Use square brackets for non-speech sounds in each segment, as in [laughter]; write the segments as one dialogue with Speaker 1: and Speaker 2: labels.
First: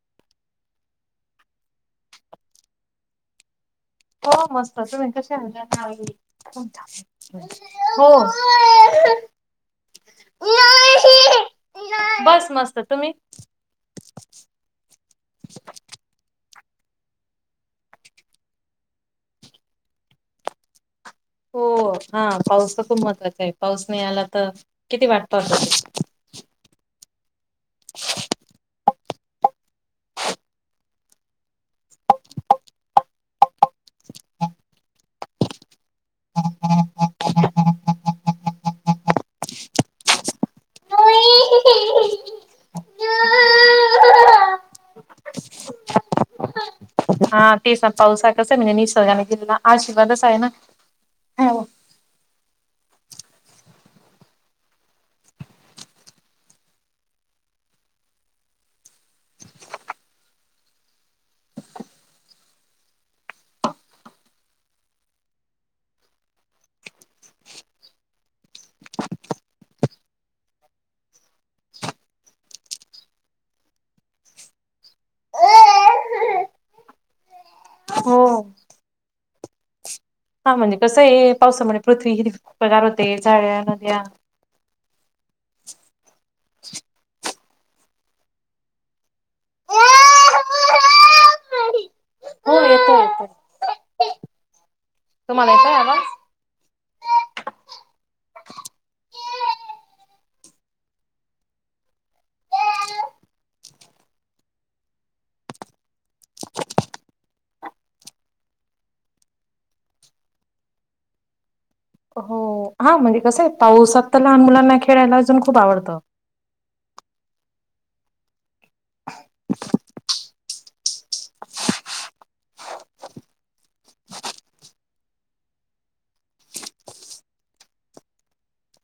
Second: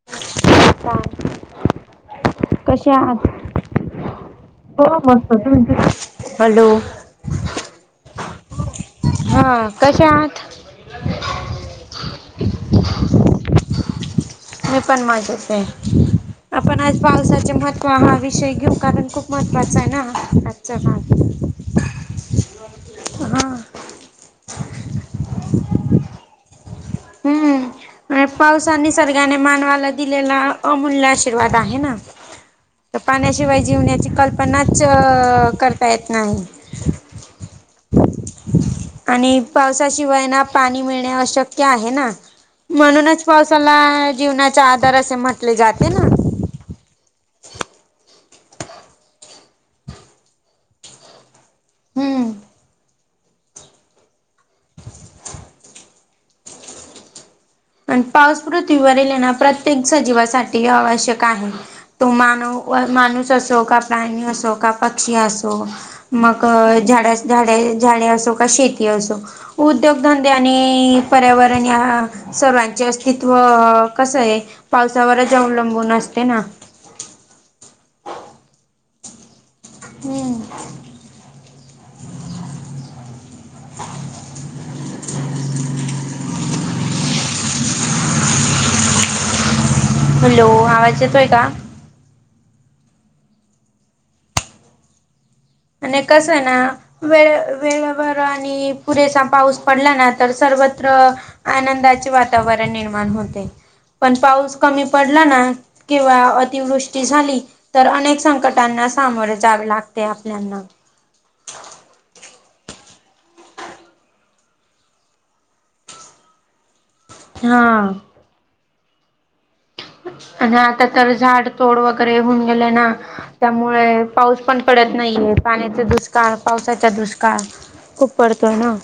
Speaker 1: काय कशा आहात?
Speaker 2: हो मस्त,
Speaker 1: हो
Speaker 2: तुम्ही
Speaker 1: मस्त
Speaker 2: कश्या
Speaker 1: तुम्ही हॅलो
Speaker 2: आहात? हो-
Speaker 1: हा कसे आहात?
Speaker 2: बस मस्त, तुम्ही?
Speaker 1: मी पण मज्जेत आहे.
Speaker 2: [inaudible]
Speaker 1: आपण आज पावसाचे महत्त्व हा विषय घेऊ कारण खूप महत्त्वाचा आहे ना आजचा भाग.
Speaker 2: हो, हा, पाऊस तर खूप महत्त्वाचा
Speaker 1: हा
Speaker 2: आहे. पाऊस नाही आला तर? किती वाट पाहतो [inaudible]
Speaker 1: हम्म आणि पावसाने निसर्गाने मानवाला दिलेला अमूल्य आशीर्वाद आहे ना? तर पाण्या शिवाय जिवण्याची कल्पनाच करता येत नाही.
Speaker 2: [inaudible]
Speaker 1: आणि पावसाशिवाय ना पाणी मिळणे अश्यक य आहे ना, म्हणूनच पावसाला जीवनाचा आधार असे म्हटले जाते ना.
Speaker 2: हा तेस ना, पाऊस हा कस ए म्हणजे निसर्गाने दिलेला आशीर्वादच आहे ना. होव.
Speaker 1: हम्म पण पाऊस पृथ्वीवरील हेना प्रत्येक सजीवासाठी आवश्यक आहे. तो मानू माणूस असो का, प्राणी असो का, पक्षी असो मग झाडेस, झाडे झाडे असो का शेती असो उद्योगधंदे आणि पर्यावरण या सर्वांचे अस्तित्व कस ए पावसावरच अवलंबून असते ना.
Speaker 2: हो हा म्हणजे कसं ए, पावसामुळे पृथ्वी ही हिरवीगार होते झाडे, नद्या
Speaker 1: हॅलो, आवाज येतोय का?
Speaker 2: हो येतोय येतोय, तुम्हाला येतोय? आवाज?
Speaker 1: आणि कसं ए ना वेळे वेळेवर आणि पुरेसा पाऊस पडला ना तर सर्वत्र आनंदाचे वातावरण निर्माण होते पण पाऊस कमी पडला ना किंवा अतिवृष्टी झाली तर अनेक संकटांना सामोर जावे लागते आपल्याना
Speaker 2: हो हा म्हणजे कसं आहे पाऊसात तर लहान मुलांना खेळायला अजून खूप आवडतं.
Speaker 1: हा
Speaker 2: [inaudible]
Speaker 1: आणि आता तर झाड तोड वगैरे होऊन गेले ना. त्यामुळे पाऊस पण पडत नाहीये, पाण्याचा दुष्काळ पावसाचा दुष्काळ. खूप पडतोय ना.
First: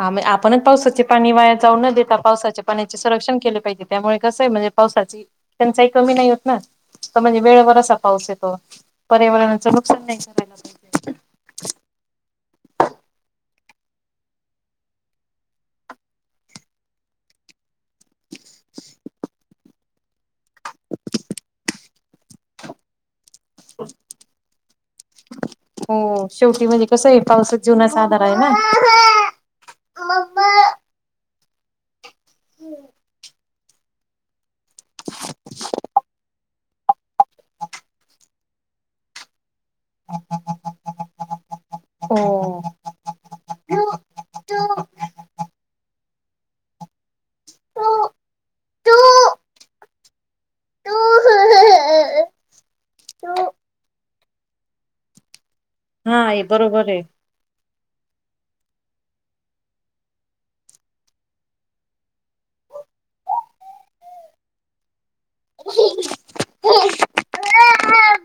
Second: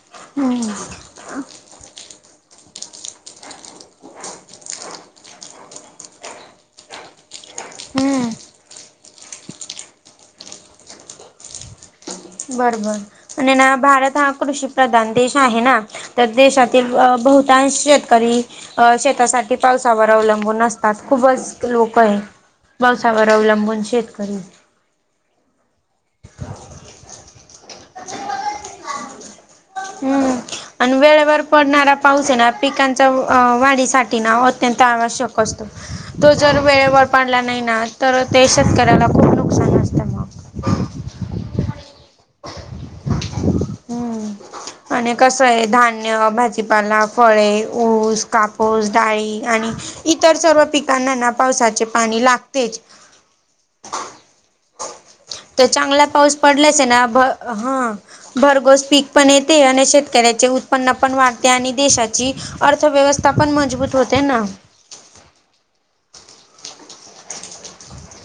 Speaker 2: हा म आपणच पाऊसाचे - पाणी वाया जाऊ न देता पावसाचे पाण्याचे संरक्षण केले पाहिजे, त्यामुळे कसय म्हणजे पावसाची त्यांचाही कमी नाही होत ना का म्हणजे वेळेवर चा
Speaker 1: हम्म
Speaker 2: पाऊस येतो, पर्यावरणाच नुकसान नाही करायला पाहिजे.
Speaker 1: बरोबर, आणि ना भारत हा कृषी प्रधान देश आहे ना. तर देशातील बहुतांश शेतकरी अ शेतासाठी पावसावर अवलंबून असतात खूपच लोक आहे. पावसावर अवलंबून शेतकरी
Speaker 2: हो शेवटी म्हणजे कसं आहे पाऊसच जीवनाचा आधार आहे ना.
Speaker 1: हम्म आणि वेळेवर पडणारा पाऊस आहे ना पिकांच्या वाढीसाठी ना अत्यंत आवश्यक असतो. तो जर वेळेवर पाडला नाही ना, तर ते शेतकऱ्याला खुप
Speaker 2: हो
Speaker 1: हम्म आणि कस आहे धान्य, भाजीपाला, फळे, ऊस कापूस, डाळी
Speaker 2: हा
Speaker 1: आणि इतर सर्व पिकांना ना पावसाचे पाणी लागतेच.
Speaker 2: हो
Speaker 1: तर चांगला पाऊस पडलाच आहे ना. भ हं भरघोस पीक पण येते, आणि शेतकऱ्याचे उत्पन्न पण वाढते, आणि देशाची अर्थव्यवस्था पण मजबूत होते ना.
Speaker 2: [unintelligible]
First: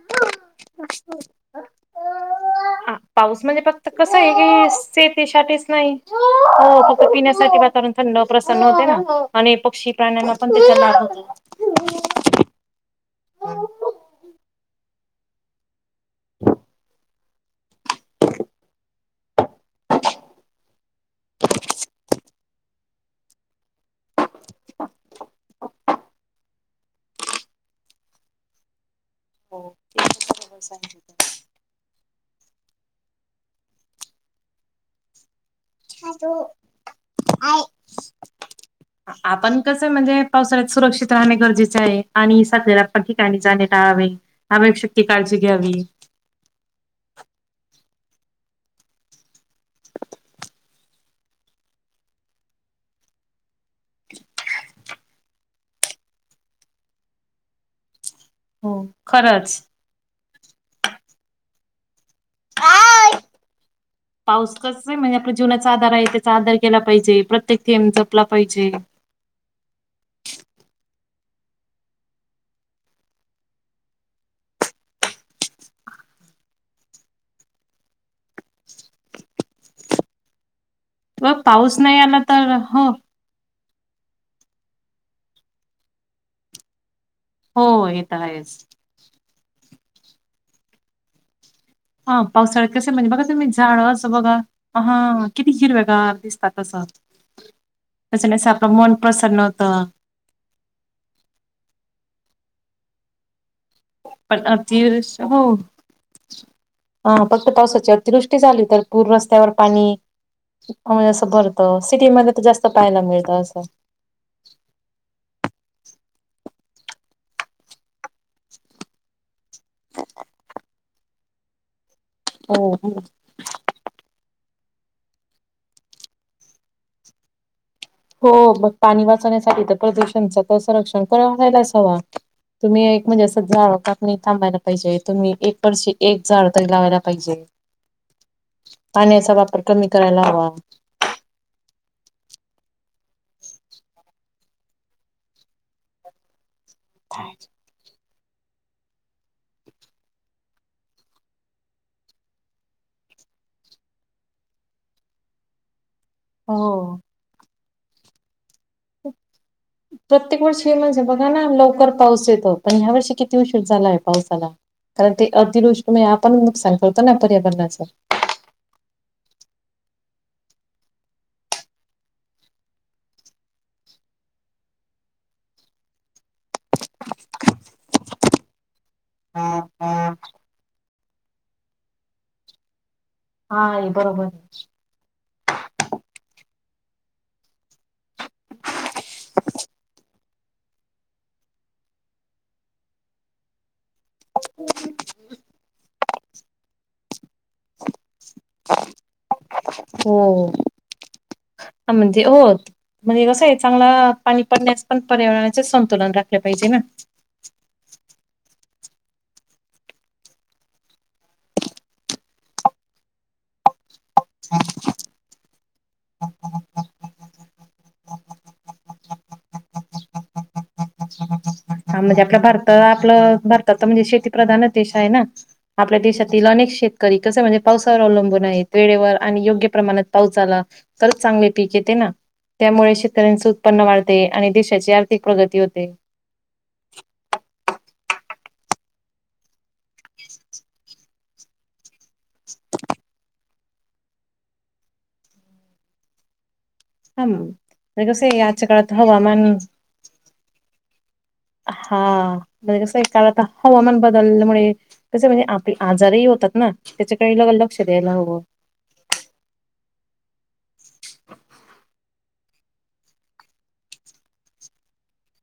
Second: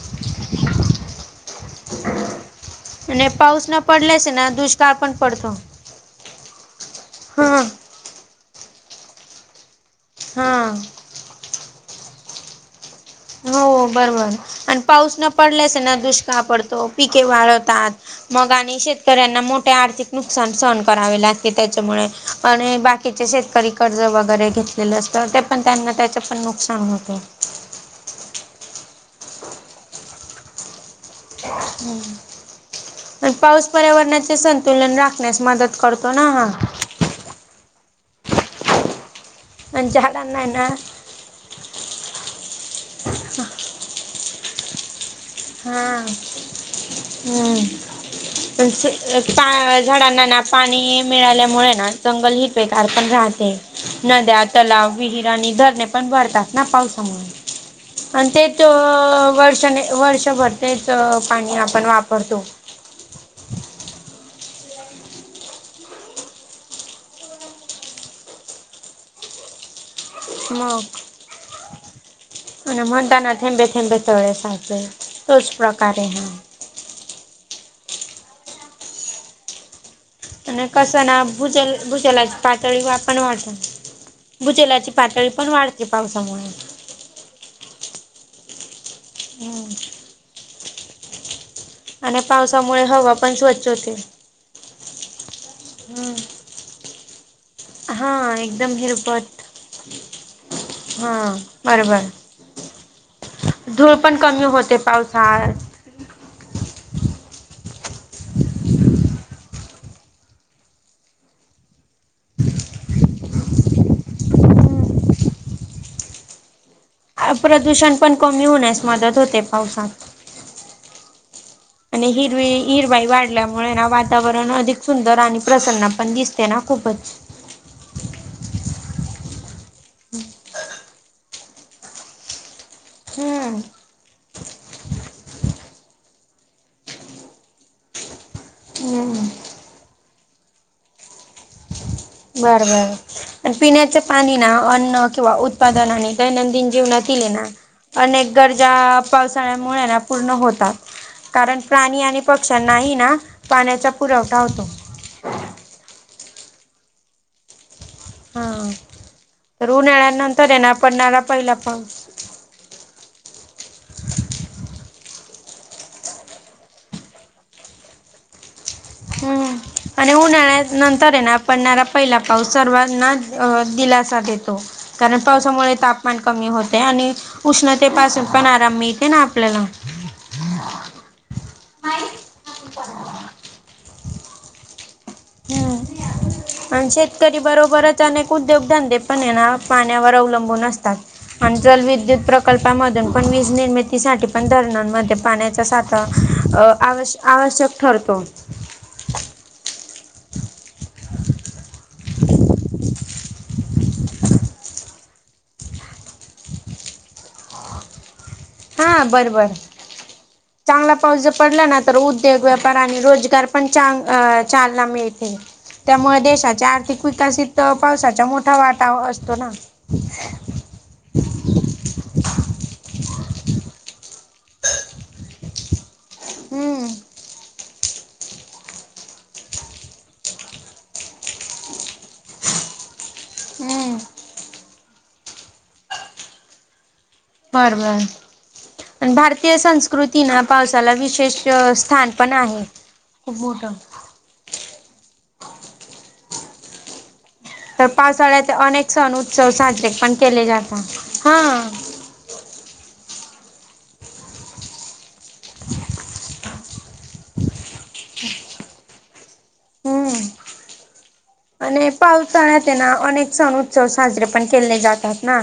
Speaker 1: [inaudible]
Speaker 2: आ
Speaker 1: आणि
Speaker 2: पाऊस म्हणजे
Speaker 1: न
Speaker 2: फक्त कस
Speaker 1: पडल्यास
Speaker 2: आहे
Speaker 1: ना
Speaker 2: की
Speaker 1: दुष्काळ पण पडतो.
Speaker 2: सेतीसाठीच नाही हो फक्त पिण्यासाठी
Speaker 1: हा
Speaker 2: वातावरण थंड प्रसन्न होते ना, आणि पक्षी प्राण्यांना पण
Speaker 1: हा.
Speaker 2: त्याचा लाभ होतो.
Speaker 1: हो बरोबर, आणि पाऊस न पडल्यास ना दुष्काळ पडतो पिके वाळतात. मग आणि शेतकऱ्यांना मोठे आर्थिक नुकसान सहन करावे लागते त्याच्यामुळे आणि बा कीचे शेतकरी कर्ज वगैरे घेतलेलं असतं, ते पण त्यांना त्याचपण नुकसान होतं.
Speaker 2: हो [unintelligible]
Speaker 1: हम्म आणि पाऊस पर्यावरणाचे संतुलन राखण्यास मदत करतो ना हा.
Speaker 2: आपण कस
Speaker 1: आणि
Speaker 2: आहे म्हणजे
Speaker 1: झाडांना आहे ना
Speaker 2: पावसाळ्यात सुरक्षित- राहणे गरजेचे आहे, आणि सध्याला [unintelligible] पण ठिकाणी जाणे टाळावे आवश्यक ती काळजी घ्यावी.
Speaker 1: हम् झाडांना ना पाणी मिळाल्यामुळे ना जंगल [unintelligible] राहते. नद्या, तलाव, विहिर आणि धरणे पण भरतात ना पावसामुळे आणि तेच
Speaker 2: हो खरंच.
Speaker 1: वर्षाने वर्षभर तेच पाणी आपण वापरतो
Speaker 2: हाव पाऊस कस आहे म्हणजे आपल्या जीवनाचा आधार आहे त्याचा आदर केला पाहिजे प्रत्येक थेंब जपला पाहिजे
Speaker 1: मग आणि म्हणता ना थेंबे, थेंबे तळे साचे तोच प्रकारे आणि कसना
Speaker 2: व
Speaker 1: भुजल
Speaker 2: पाऊस नाही आला
Speaker 1: भुजलाची
Speaker 2: तर
Speaker 1: पाातळी
Speaker 2: हो
Speaker 1: वाढ पण वाढत भुजलाची पातळी पण वाढते पावसामुळे
Speaker 2: हो येत आहेस
Speaker 1: हम आणि
Speaker 2: हा पावसाळ्यात
Speaker 1: पावसामुळे
Speaker 2: कस म्हणजे
Speaker 1: हवा
Speaker 2: बघा
Speaker 1: पण
Speaker 2: तुम्ही
Speaker 1: स्वच्छ
Speaker 2: झाडं
Speaker 1: होते
Speaker 2: असं बघा हा किती
Speaker 1: हम्म.
Speaker 2: हिरव्यागार दिसतात असं
Speaker 1: हा
Speaker 2: त्याच्यानी
Speaker 1: एकदम
Speaker 2: आपलं मन प्रसन्न
Speaker 1: हिरपट
Speaker 2: होत
Speaker 1: हा बर, बर धूळ पण कमी होते पावसात
Speaker 2: हा फक्त पावसाच्या अतिवृष्टी झाली तर पूर रस्त्यावर पाणी पूर्ण म्हणजे असं भरतं सिटीमध्ये तर जास्त पाहायला मिळतं असं
Speaker 1: प्रदूषण पण कमी होण्यास मदत होते पावसात आणि ही
Speaker 2: हो.
Speaker 1: हरवाई वाढल्यामुळे ना वातावरण अधिक सुंदर आणि प्रसन्न पण दिसते ना खूपच
Speaker 2: हो मग पाणी वाचवण्यासाठी तर प्रदूषणच तसं रक्षण क्हायला अस हवा तुम्ही एक म्हणजे असं
Speaker 1: हम्म.
Speaker 2: झाड कापणी थांबायला पाहिजे तुम्ही एक वर्षी एक झाड तरी लावायला पाहिजे
Speaker 1: हम्म
Speaker 2: पाण्याचा वापर कमी करायला हवा
Speaker 1: बर, बर आणि पिण्याच्या पाणी ना अन्न किंवा उत्पादनाने दैनंदिन जीवनात केलेना अनेक गरजा पावसाळ्यामुळे ना पूर्ण होतात कारण प्राणी आणि पक्ष्यांनाही ना पाण्याचा पुरवठा होतो
Speaker 2: हो
Speaker 1: हा तर
Speaker 2: प्रत्येक
Speaker 1: उन्हाळ्यानंतर आहे ना
Speaker 2: वर्षी म्हणजे
Speaker 1: पडणारा
Speaker 2: बघा ना
Speaker 1: पहिला
Speaker 2: लवकर पाऊस येतो पण ह्या वर्षी किती उशीर झालाय पावसाला कारण ते अगदी दोष्टी म आपण म सांगळतो ना पर्यावरणाच
Speaker 1: हम्म आणि उन्हाळ्या नंतर ना पडणारा पहिला पाऊस सर्वांनाच अ दिलासा देतो कारण पावसामुळे तापमान कमी होते आणि उष्णतेपासून पण आराम मिळते ना आपल्याला
Speaker 2: हा हा ये बरोबर आहे
Speaker 1: ह आणि शेतकरी बरोबरच अनेक उद्योगधंदे पण येना पाण्यावर अवलंबून असतात आणि जलविद्युत प्रकल्पा मधून पण वीज निर्मितीसाठी पण धरणांमध्ये पाण्याच्या सा आता आवश आवश्यक ठरतो
Speaker 2: हो म्हणजे होत म्हणजे कसं आहे चांगला पाणी पडण्यास पण पर्यावरणाचे संतुलन राखले पाहिजे ना
Speaker 1: हां बरं, बरं चांगला पाऊस ज पडला ना तर उद्योग व्यापार आणि रोजगार पण चांग चालना मिळते त्यामुळे देशाच्या आर्थिक विकासित पावसाचा मोठा वाटा असतो ना
Speaker 2: हा म्हणजे आपलं भारत आपलं भारतात म्हणजे शेती प्रधानच देश आहे ना आपल्या देशातील अनेक
Speaker 1: हम्म
Speaker 2: शेतकरी कसे म्हणजे पाऊस वर अवलंबून आहेत, वेळेवर आणि योग्य प्रमाणात पाऊस आला तरच चांगले पीक येते ना? त्यामुळे शेतकऱ्यांचे उत्पन्न
Speaker 1: हम्म
Speaker 2: वाढते आणि देशाची आर्थिक प्रगती होते.
Speaker 1: बर बर आणि भारतीय संस्कृती ना पावसाला विशेष स्थान. पण आहे खूप मोठं.
Speaker 2: हम.
Speaker 1: तर पावसाळ्यात अनेक सण, उत्सव साजरे पण केले जातात, हां.
Speaker 2: हा म्हणजे कसं कालता हवामान बदलल्यामुळे. कसं म्हणजे आप-आजारही होतात ना, त्याच्याकडे डबल लक्ष द्यायला हवं.
Speaker 1: हम्म. आणि पावसाळ्यात ये ना अनेक सण, उत्सव साजरे पण केले जातात ना.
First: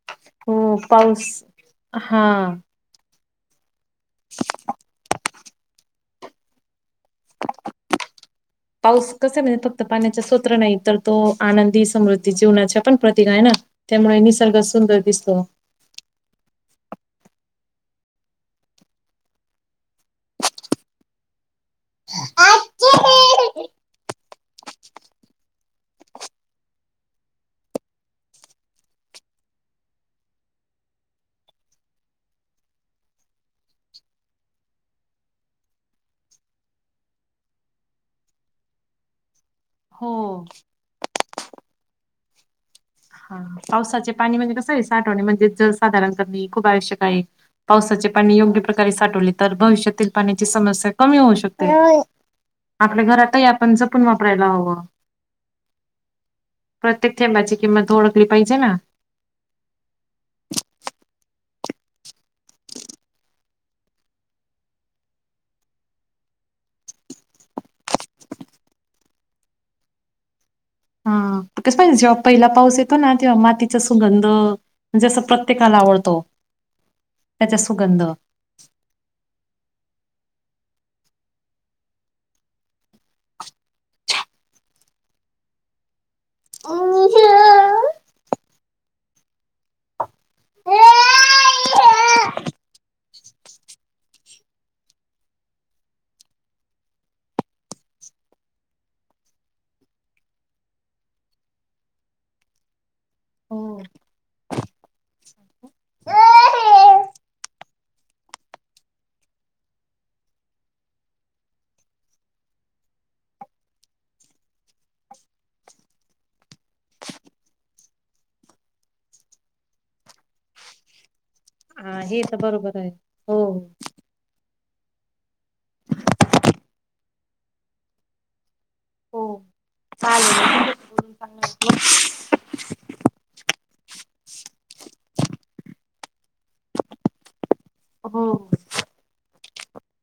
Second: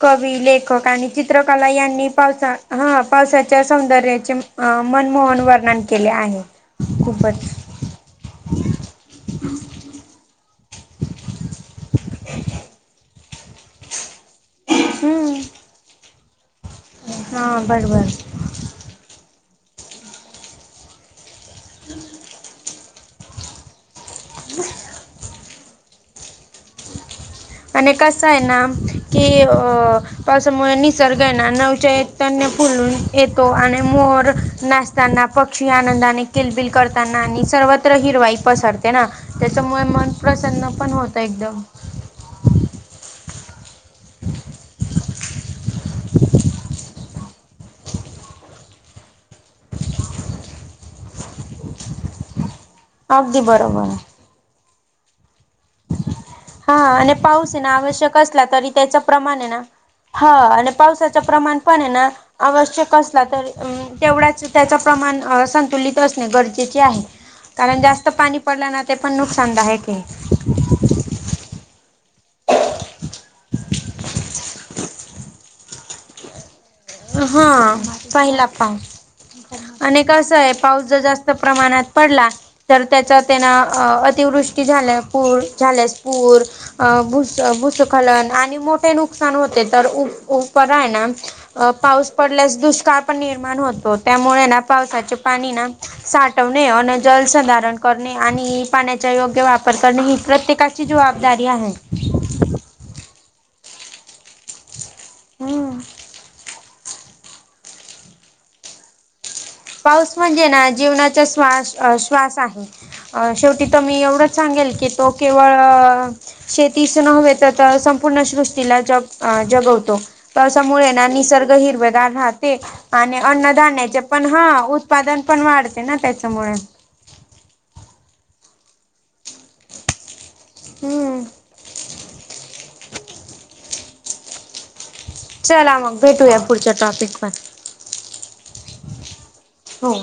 Speaker 1: कवी,
Speaker 2: हो
Speaker 1: लेखक आणि
Speaker 2: पाऊस
Speaker 1: चित्रकला यांनी
Speaker 2: हा
Speaker 1: पावसा ह पावसा च्या सौंदर्याचे मनमोहन वर्णन केले आहे, खूपच.
Speaker 2: [inaudible] पाऊस कसा म्हणजे फक्त पाण्याच्या सोत्र नाही तर तो आनंदी समृद्धी जीवनाचे पण प्रतीक आहे ना? त्यामुळे निसर्ग सुंदर दिसतो.
Speaker 1: हां बर बर. हम्.
Speaker 2: हं हं.
Speaker 1: [inaudible]
Speaker 2: [inaudible]
Speaker 1: आणि कसं ना की अ पाऊसा मुळे निसर्ग ये ना नव चैतन्य फुलून येतो आणि मोर नाच ताना, पक्षी आनंदाने किलबिल करताना आणि सर्वत्र हिरवाई पसरते ना? त्याच्यामुळे मन
Speaker 2: हो
Speaker 1: प्रसन्न पण होतं एकदम.
Speaker 2: ह पावसाचे पाणी म्हणजे कसं ये साठवणे म्हणजे जल संधरण करणे, खूप आवश्यक आहे. पावसाचे पाणी योग्य प्रकारे साठवले तर, भविष्यातील पाण्याची समस्या कमी होऊ शकते. आपल्या
Speaker 1: अगदी
Speaker 2: घरातही आपण
Speaker 1: बरोबर.
Speaker 2: जपून वापरायला हवं.
Speaker 1: हां आणि
Speaker 2: प्रत्येक
Speaker 1: पाऊस
Speaker 2: थेंबाची
Speaker 1: ना
Speaker 2: किंमत
Speaker 1: आवश्यक
Speaker 2: ओळखली
Speaker 1: असला
Speaker 2: पाहिजे
Speaker 1: तरी,
Speaker 2: ना.
Speaker 1: त्याचे प्रमाण ने ना हां आन पावसाच प्रमाण पण ना, आवश्यक असला तर अ तेवढाच त्याच प्रमाण अ संतुलित असण गरजेचे आहे. कारण जास्त पाणी पडला ना, ते पण नुकसानदायक ये.
Speaker 2: हां कस पाहिजे जेव्हा पहिला पाऊस येतो ना, तेव्हा माती सुगंध म्हणजे असं प्रत्येकाला आवडतो. त्याचा
Speaker 1: हां
Speaker 2: सुगंध
Speaker 1: पाहिला पा आणि कसं ए पाऊस जर जास्त प्रमाणात पडला तर त्याच्यातना अतिवृष्टी झाल्या पू झाल्या पूर अ भूस-भूस्खलन आणि मोठे नुकसान होते तर उब उपर ये ना अ पाऊस
Speaker 2: हो.
Speaker 1: पडल्यास दुष्काळ पण निर्माण होतो, त्यामुळे ना पावसाचे पाणी ना साठवणे, अनं जल संधारण करणे आणि पाण्याचा योग्य वापर करणे हि प्रत्येका ची जवाबदारी आहे.
Speaker 2: हो.
Speaker 1: हम्. पाऊस म्हणजे ना, जीवनाचा श्वास-अ-श्वास आहे. अ शेवटी तर मी एवढं सांगेल की, तो केवळ अ शेतीस नव तर तर संपूर्ण सृष्टीला ज, जगवतो. पाऊसामुळे ना निसर्ग
Speaker 2: हा
Speaker 1: हिरवेगार
Speaker 2: हे तर
Speaker 1: राहते
Speaker 2: बरोबर आहे.
Speaker 1: आणि
Speaker 2: हो
Speaker 1: अन्नधान्याचे पण हा उत्पादन पण वाढते ना त्याच्यामुळे.
Speaker 2: चाले.
Speaker 1: हम. चला मग भेटूया, पुढच्या टॉपिकवरं,
Speaker 2: हो.
Speaker 1: हो.